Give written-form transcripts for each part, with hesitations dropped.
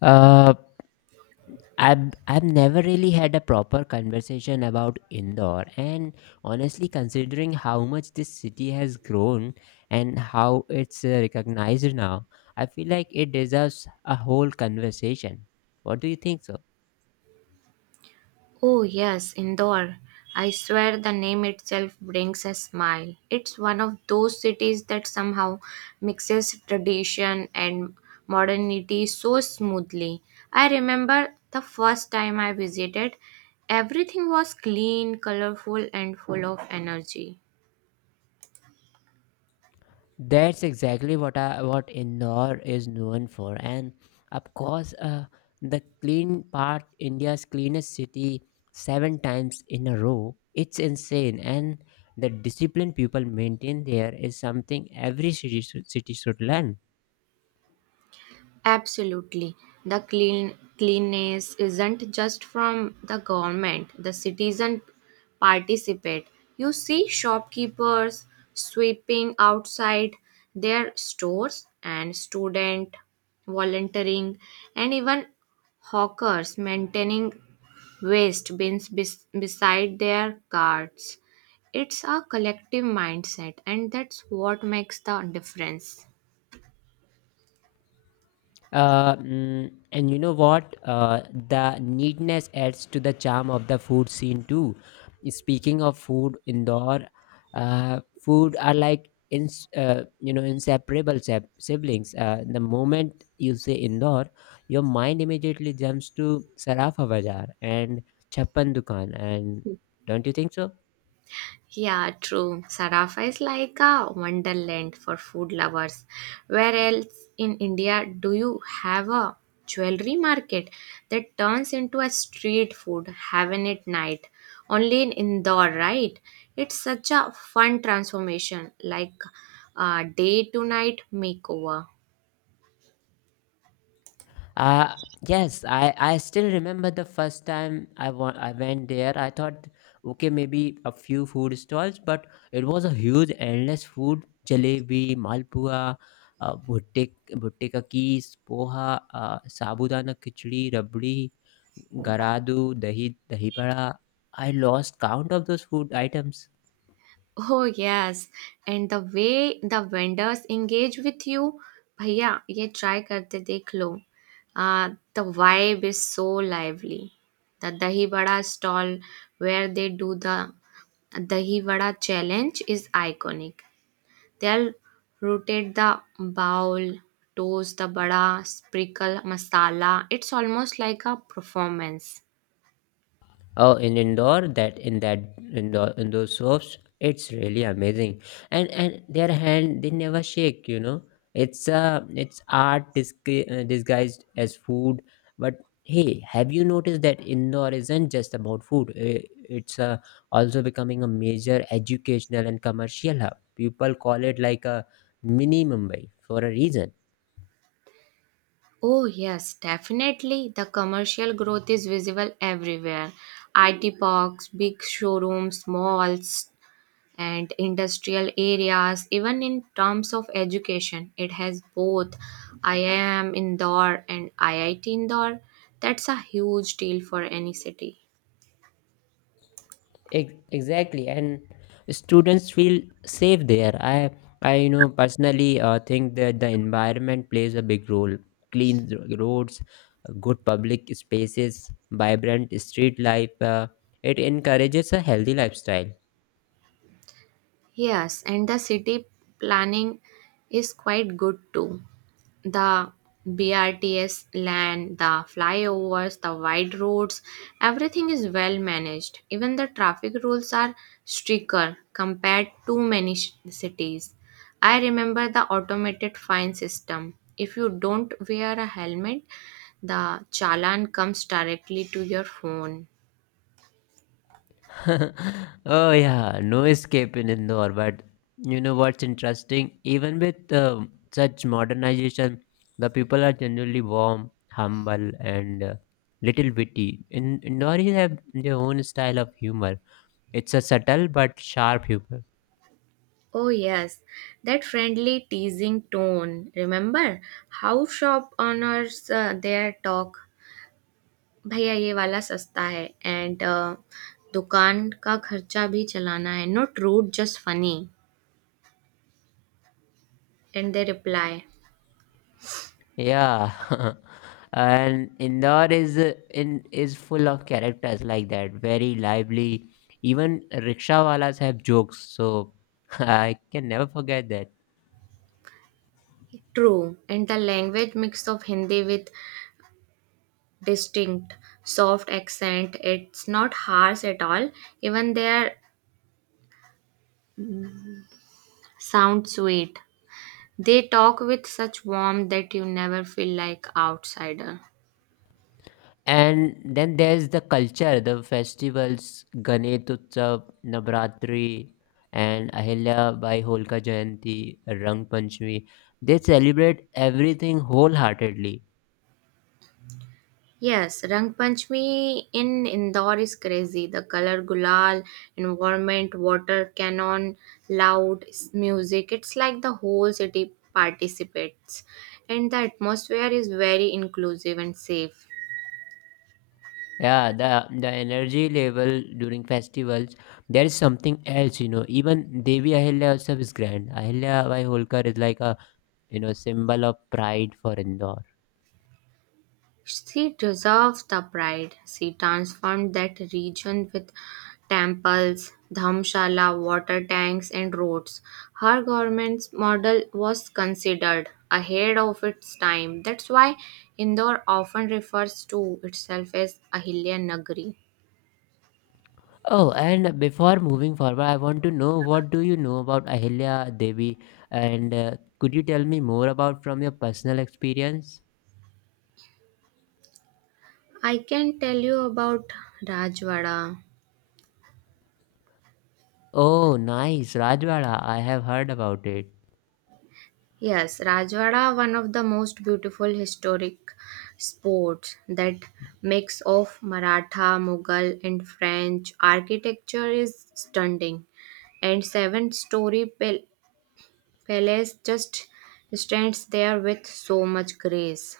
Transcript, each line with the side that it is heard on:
left: Uh, I've never really had a proper conversation about Indore, and honestly, considering how much this city has grown and how it's recognized now, I feel like it deserves a whole conversation. What do you think so?
right: Oh, yes, Indore. I swear the name itself brings a smile. It's one of those cities that somehow mixes tradition and modernity so smoothly. I remember the first time I visited, everything was clean, colorful, and full of energy.
left: That's exactly what Indore is known for, and of course, the clean part, India's cleanest city, seven times in a row. It's insane, and the discipline people maintain there is something every city should learn.
right: Absolutely. The clean cleanness isn't just from the government. The citizen participate. You see shopkeepers sweeping outside their stores and student volunteering and even hawkers maintaining waste bins beside their carts. It's a collective mindset and that's what makes the difference.
left: And you know what? The neatness adds to the charm of the food scene too. Speaking of food, Indore, food are like inseparable siblings. The moment you say Indore, your mind immediately jumps to Sarafa Bazaar and Chappan Dukan, and don't you think so?
right: Yeah, true. Sarafa is like a wonderland for food lovers. Where else in India do you have a jewelry market that turns into a street food haven at night? Only in Indore, right? It's such a fun transformation, like a day to night makeover.
left: Uh yes, I still remember the first time I went there. I thought okay, maybe a few food stalls, but it was a huge endless food, jalebi, malpua, bhutte ka kees, poha, sabudana khichdi, rabdi, garadu, dahi pada. I lost count of those food items.
right: Oh yes, and the way the vendors engage with you, भैया ये try करके देख लो. The vibe is so lively. The dahi vada stall where they do the dahi vada challenge is iconic. They'll rotate the bowl, toast the vada, sprinkle masala. It's almost like a performance.
left: Oh, in indoor that in that indoor in those soaps, it's really amazing. And their hand they never shake. You know, it's art disguised as food. But hey, have you noticed that indoor isn't just about food? It's also becoming a major educational and commercial hub. People call it like a mini Mumbai for a reason.
right: Oh, yes, definitely. The commercial growth is visible everywhere. IT parks, big showrooms, malls, and industrial areas. Even in terms of education, it has both IIM Indore and IIT Indore. That's a huge deal for any city.
left: Exactly, and students feel safe there. I personally think that the environment plays a big role. Clean roads, good public spaces, vibrant street life, it encourages a healthy lifestyle.
right: Yes, and the city planning is quite good too. The BRTS land, the flyovers, the wide roads, everything is well managed. Even the traffic rules are stricter compared to many cities. I remember the automated fine system. If you don't wear a helmet, the challan comes directly to your phone.
left: Oh yeah, no escape in Indore. But you know what's interesting? Even with such modernization, the people are generally warm, humble, and little witty. In Indoris have their own style of humor. It's a subtle but sharp humor.
right: Oh, yes, that friendly teasing tone. Remember how shop owners there talk भैया ये वाला सस्ता है and अ, दुकान का खर्चा भी चलाना है not rude just funny and they reply
left: Yeah, and Indore is in is full of characters like that. Very lively. Even rickshaw walas have jokes. So I can never forget.
right: True and the language mix of Hindi with distinct soft accent it's not harsh at all even they are sound sweet they talk with such warmth that you never feel like outsider.
left: And then there's the culture, the festivals, Ganesh Utsav, Navratri, and Ahilya Bai Holka Jayanti, Rang Panchami. They celebrate everything wholeheartedly.
right: Yes, Rang Panchami in Indore is crazy. The color gulal, environment, water cannon, music. It's like the whole city participates. And the atmosphere is very inclusive and safe.
left: Yeah, the energy level during festivals, there is something else, you know. Even Devi Ahilya Utsav is grand. Ahilya Bai Holkar is like a symbol of pride for Indore.
right: She preserved the pride. She transformed that region with temples, dhamshala, water tanks, and roads. Her government's model was considered ahead of its time. That's why Indore often refers to itself as Ahilya Nagari.
left: Oh, and before moving forward, I want to know what do you know about Ahilya Devi, and could you tell me more about from your personal experience?
right: I can tell you about Rajwada.
left: Oh, nice, Rajwada. I have heard about it.
right: Yes, Rajwada, one of the most beautiful historic sports that mix of Maratha, Mughal and French architecture is stunning. And seven-story palace just stands there with so much grace.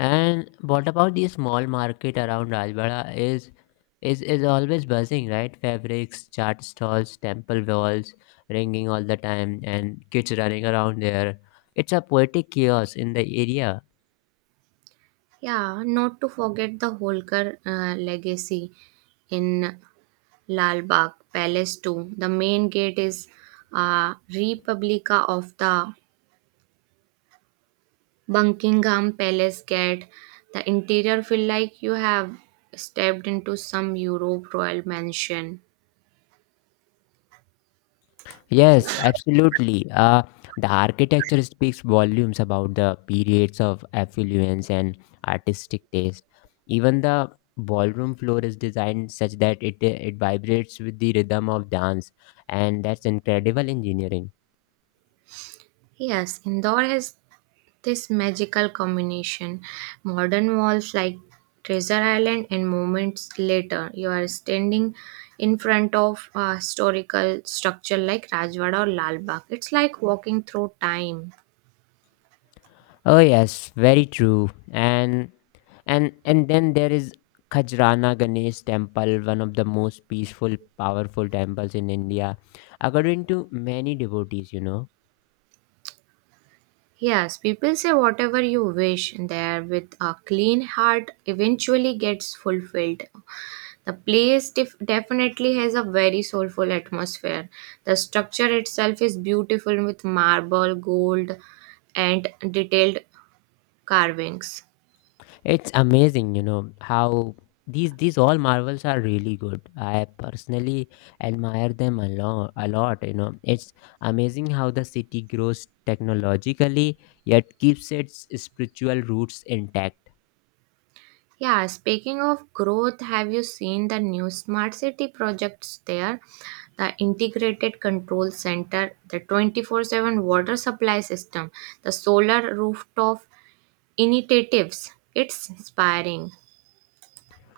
left: And what about the small market around Rajwada? Is always buzzing, right? Fabrics, chart stalls, temple walls, ringing all the time, and kids running around there. It's a poetic chaos in the area.
right: Yeah, not to forget the Holkar legacy in Lal Bagh Palace too. The main gate is a replica of the Buckingham Palace Gate. The interior feel like you have stepped into some Europe royal mansion.
left: Yes, absolutely. The architecture speaks volumes about the periods of affluence and artistic taste. Even the ballroom floor is designed such that it vibrates with the rhythm of dance, and that's incredible engineering.
right: Yes, Indore has this magical combination. Modern walls like Treasure Island and moments later you are standing in front of a historical structure like Rajwada or Lal Bagh. It's like walking through time.
left: Oh yes, very true. And then there is Khajrana Ganesh Temple, one of the most peaceful, powerful temples in India, according to many devotees. You know.
right: Yes, people say whatever you wish there with a clean heart eventually gets fulfilled. The place definitely has a very soulful atmosphere. The structure itself is beautiful with marble, gold, and detailed carvings.
left: It's amazing, you know, how these all marvels are really good. I personally admire them a lot, you know. It's amazing how the city grows technologically yet keeps its spiritual roots intact.
right: Yeah, speaking of growth, have you seen the new smart city projects there? The integrated control center, the 24/7 water supply system, the solar rooftop initiatives. It's inspiring.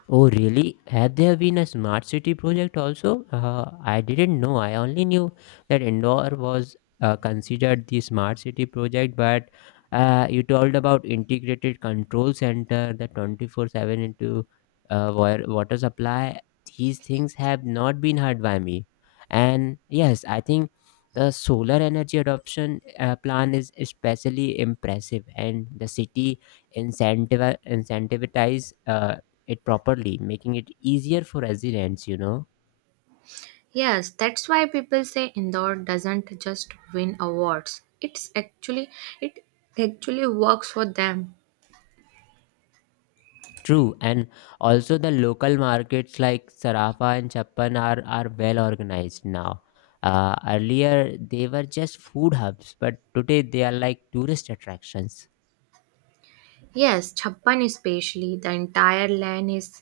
left: Oh, really? Had there been a smart city project also? I didn't know. I only knew that Indore was considered the smart city project, but you told about integrated control center, the 24/7 water supply. These things have not been heard by me. And yes, I think the solar energy adoption plan is especially impressive, and the city incentive incentivize it properly, making it easier for residents, you know.
right: Yes, that's why people say Indore doesn't just win awards. It actually works for them.
left: True, and also the local markets like Sarafa and Chappan are well organized now. Earlier, they were just food hubs, but today they are like tourist attractions.
right: Yes, Chappan especially, the entire land is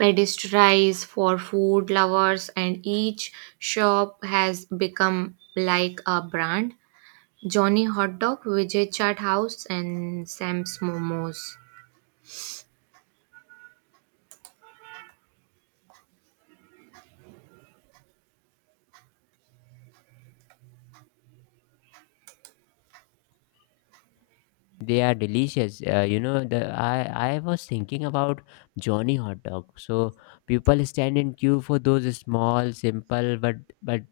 right: pedestrianized for food lovers and each shop has become like a brand. Johnny Hot Dog, Vijay Chat House and Sam's Momos.
left: They are delicious. I was thinking about Johnny hot dog. So people stand in queue for those small, simple, but but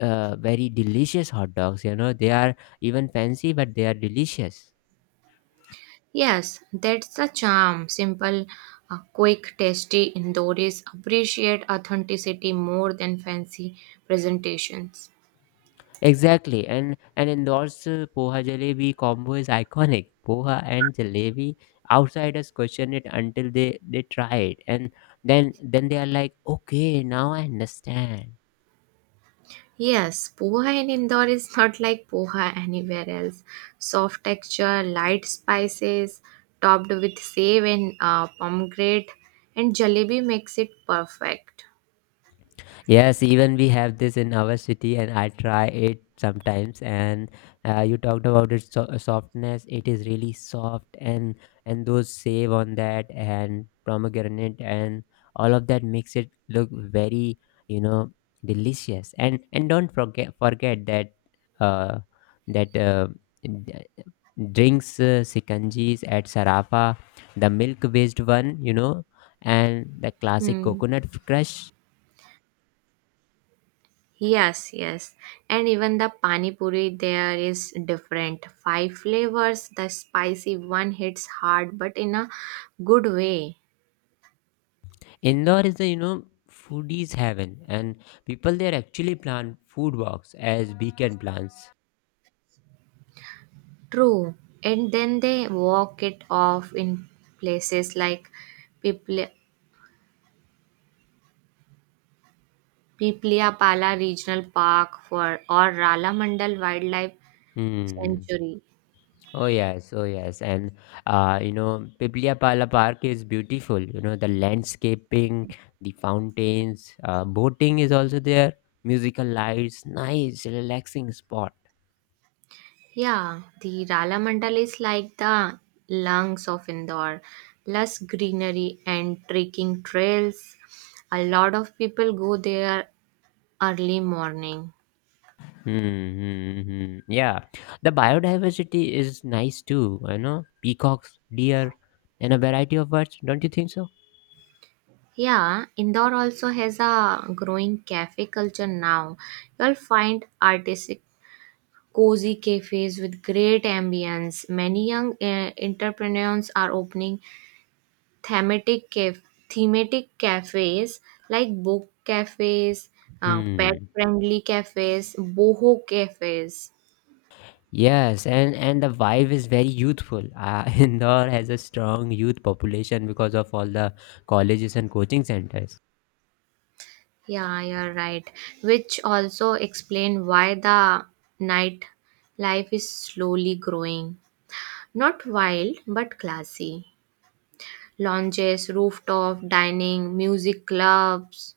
left: uh, very delicious hot dogs. You know, they are even fancy, but they are delicious.
right: Yes, that's the charm. Simple, quick, tasty Indoris appreciate authenticity more than fancy presentations.
left: Exactly, and Indore's poha jalebi combo is iconic. Poha and jalebi, outsiders question it until they try it, and then they are like, okay, now I understand.
right: Yes, poha in Indore is not like poha anywhere else. Soft texture, light spices, topped with save and pomegranate, and jalebi makes it perfect.
left: Yes, even we have this in our city, and I try it sometimes. And you talked about its softness; it is really soft, and those save on that and pomegranate and all of that makes it look very, you know, delicious. And don't forget that uh, that uh, d- drinks sikanjis at Sarafa, the milk based one, you know, and the classic
right: Hmm.
left: coconut crush.
right: Yes, yes. And even the pani puri there is different. Five flavors. The spicy one hits hard, but in a good way.
left: Indore is the foodies heaven, and people there actually plant food walks as weekend plans.
right: True. And then they walk it off in places like Pipli- Pipliapala Regional Park for or Rala Mandal Wildlife
left: Hmm.
right: Sanctuary.
left: Oh yes, oh yes, and Pipliapala Park is beautiful. You know the landscaping, the fountains, boating is also there. Musical lights, nice relaxing spot.
right: Yeah, the Rala is like the lungs of Indore. Lush greenery and trekking trails. A lot of people go there early morning.
left: Mm-hmm, hmm, yeah, the biodiversity is nice too. You know, peacocks, deer, and a variety of birds. Don't you think so?
right: Yeah, Indore also has a growing cafe culture now. You'll find artistic, cozy cafes with great ambience. Many young entrepreneurs are opening thematic caf- thematic cafes like book cafes, pet
left: Hmm.
right: friendly cafes, boho cafes.
left: Yes, and the vibe is very youthful. Indore has a strong youth population because of all the colleges and coaching centers.
right: Yeah, you're right. Which also explain why the night life is slowly growing. Not wild, but classy. Lounges, rooftop dining, music clubs.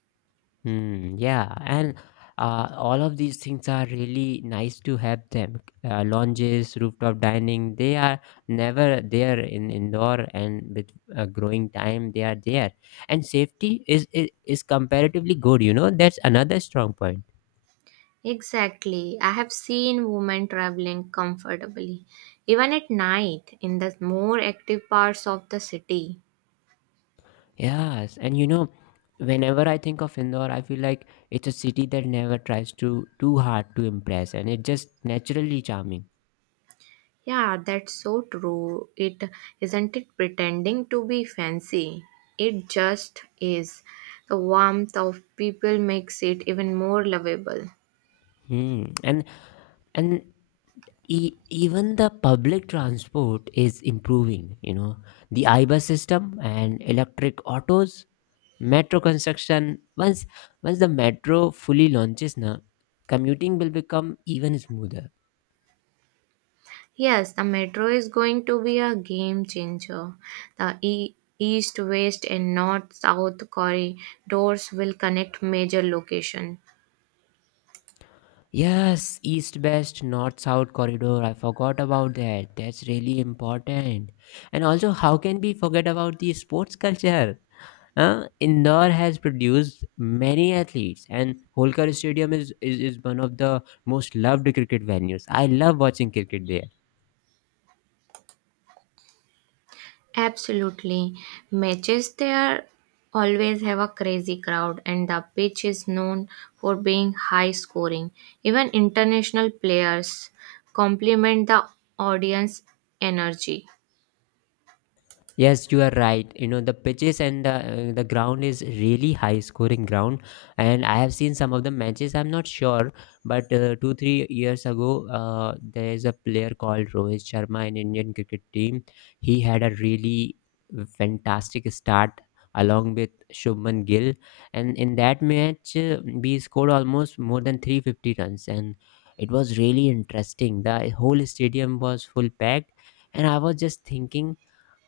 left: Hmm. Yeah, and all of these things are really nice to have them. Lounges, rooftop dining, they are never there in indoor, and with growing time, they are there. And safety is comparatively good. You know, that's another strong point.
right: Exactly. I have seen women traveling comfortably, even at night in the more active parts of the city.
left: Yes, and you know, whenever I think of Indore, I feel like it's a city that never tries to too hard to impress, and it's just naturally charming.
right: Yeah, that's so true. It isn't it pretending to be fancy. It just is. The warmth of people makes it even more lovable.
left: Hmm. And Even the public transport is improving, you know, the I bus system and electric autos, metro construction. Once the metro fully launches na, commuting will become even smoother.
right: Yes, the metro is going to be a game changer. The east, west, and north south corridors will connect major locations.
left: Yes, east west north south corridor, I forgot about that. That's really important. And also how can we forget about the sports culture. Indore has produced many athletes, and Holkar Stadium is one of the most loved cricket venues. I love watching cricket there.
right: Absolutely. Matches there always have a crazy crowd, and the pitch is known for being high scoring. Even international players compliment the audience energy.
left: Yes, you are right. You know the pitches and the ground is really high scoring ground, and I have seen some of the matches. I'm not sure, but 2 or 3 years ago, there is a player called Rohit Sharma in Indian cricket team. He had a really fantastic start along with Shubman Gill, and in that match, we scored almost more than 350 runs, and it was really interesting. The whole stadium was full packed, and I was just thinking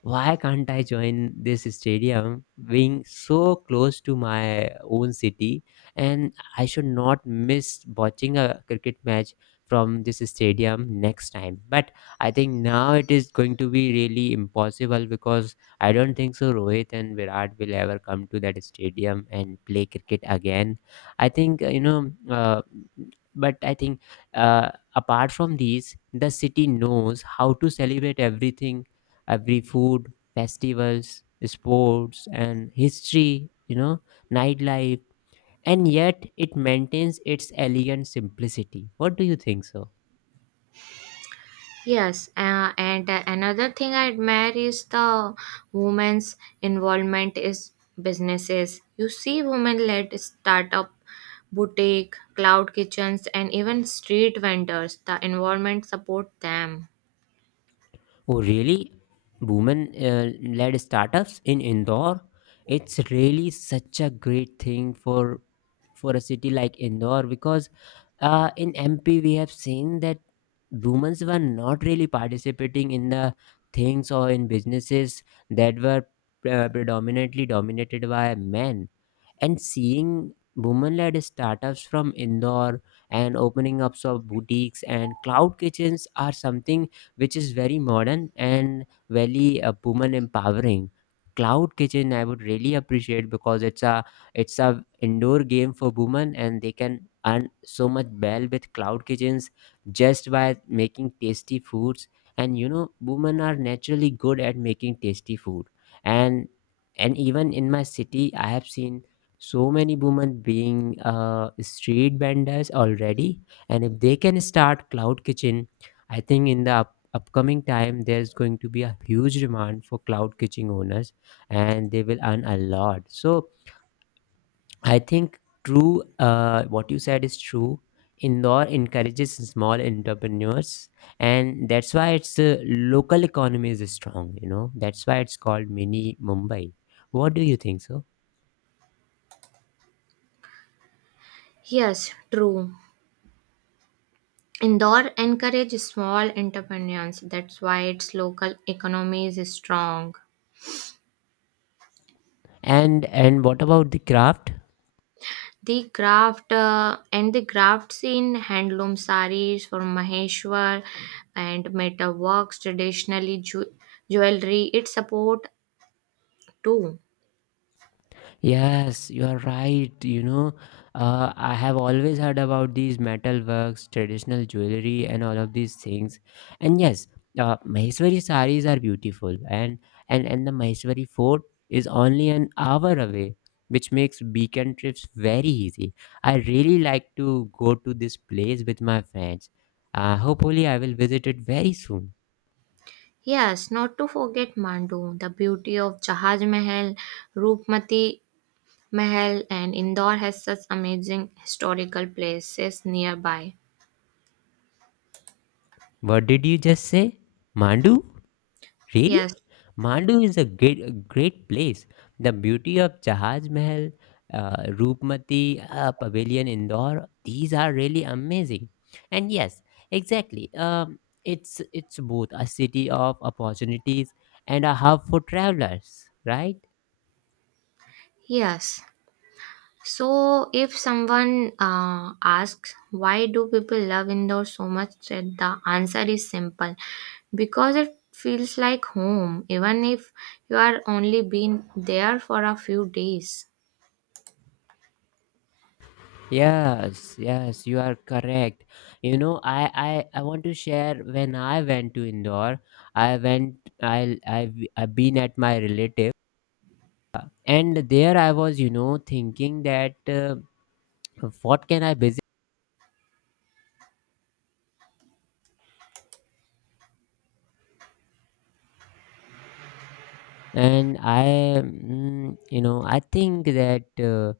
left: why can't I join this stadium being so close to my own city? And I should not miss watching a cricket match from this stadium next time. But I think now it is going to be really impossible because I don't think so Rohit and Virat will ever come to that stadium and play cricket again. I think, you know, but I think apart from these, the city knows how to celebrate everything, every food festivals, sports, and history, you know, nightlife, and yet it maintains its elegant simplicity. What do you think so?
right: Yes, and another thing I admire is the women's involvement is businesses. You see women-led startup, boutique, cloud kitchens, and even street vendors. The environment support them.
left: Oh really, women led startups in indore. It's really such a great thing for a city like indore because in mp we have seen that Women's were not really participating in the things or in businesses that were predominantly dominated by men, and seeing women-led startups from Indore and opening up of boutiques and cloud kitchens are something which is very modern and very woman empowering. Cloud kitchen I would really appreciate because it's a indoor game for women, and they can earn so much well with cloud kitchens just by making tasty foods, and you know women are naturally good at making tasty food. And and even in my city I have seen so many women being street vendors already, and if they can start cloud kitchen, I think in the upcoming time there's going to be a huge demand for cloud kitchen owners, and they will earn a lot. So I think true, what you said is true. Indore encourages small entrepreneurs, and that's why its local economy is strong. You know, that's why it's called mini mumbai. What do you think so?
right: Yes, true. Indore encourages small entrepreneurs. That's why its local economy is strong.
left: And what about the craft?
right: The craft and the crafts in handloom saris for Maheshwar and metal works, traditionally jewelry, it support too.
left: Yes, you are right. You know, I have always heard about these metal works, traditional jewelry, and all of these things. And yes, Maheshwari saris are beautiful, and and the Maheshwari fort is only an hour away, which makes weekend trips very easy. I really like to go to this place with my friends. Hopefully, I will visit it very soon.
right: Yes, not to forget Mandu, the beauty of Jahaj Mahal, Rupmati Mahal, and Indore has such amazing historical places nearby.
left: What did you just say, Mandu?
right: Yes,
left: Really? Mandu is a great place. The beauty of Jahaj Mahal, Roopmati, Pavilion Indore, these are really amazing. And yes, exactly. It's both a city of opportunities and a hub for travelers, right?
right: yes. So, if someone asks why do people love indoors so much, that the answer is simple because it feels like home, even if you are only been there for a few days.
left: Yes, yes, you are correct. You know, I want to share. When I went to Indore, I went I I've been at my relative, and there I was thinking that what can I visit. And i mm, you know i think that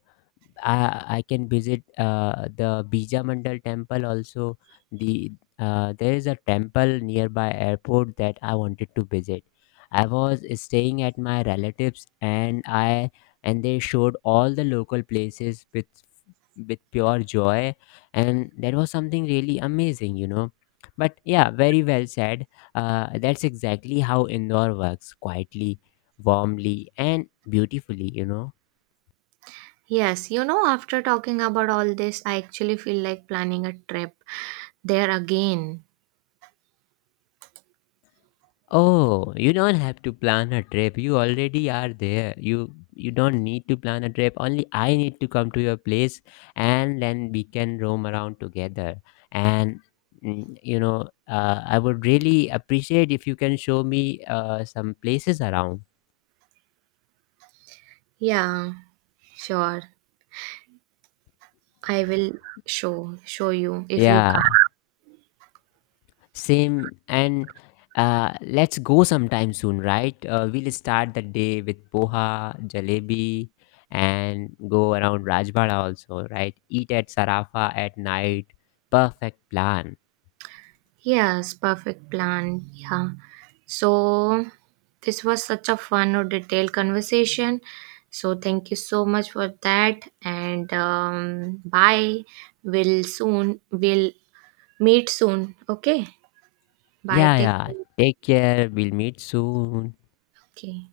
left: I can visit the bija mandal temple also. The uh, there is a temple nearby airport that I wanted to visit. I was staying at my relatives, and they showed all the local places with pure joy, and that was something really amazing, you know. But yeah, very well said. That's exactly how indoor works quietly, warmly, and beautifully, you know.
right: Yes, you know, after talking about all this, I actually feel like planning a trip there again.
left: Oh, you don't have to plan a trip. You already are there. You don't need to plan a trip. Only I need to come to your place, and then we can roam around together. And you know, I would really appreciate if you can show me some places around.
right: Yeah, sure. I will show you if you come.
left: Yeah, same. And let's go sometime soon, right? We'll start the day with poha, jalebi, and go around Rajbara also, right? Eat at Sarafa at night. Perfect plan.
right: Yes, perfect plan. Yeah. So this was such a fun or detailed conversation. So thank you so much for that. And bye. We'll meet soon. Okay. Bye.
left: Yeah,
right: Take
left: yeah.
right: care.
left: Take care. We'll meet soon.
right: Okay.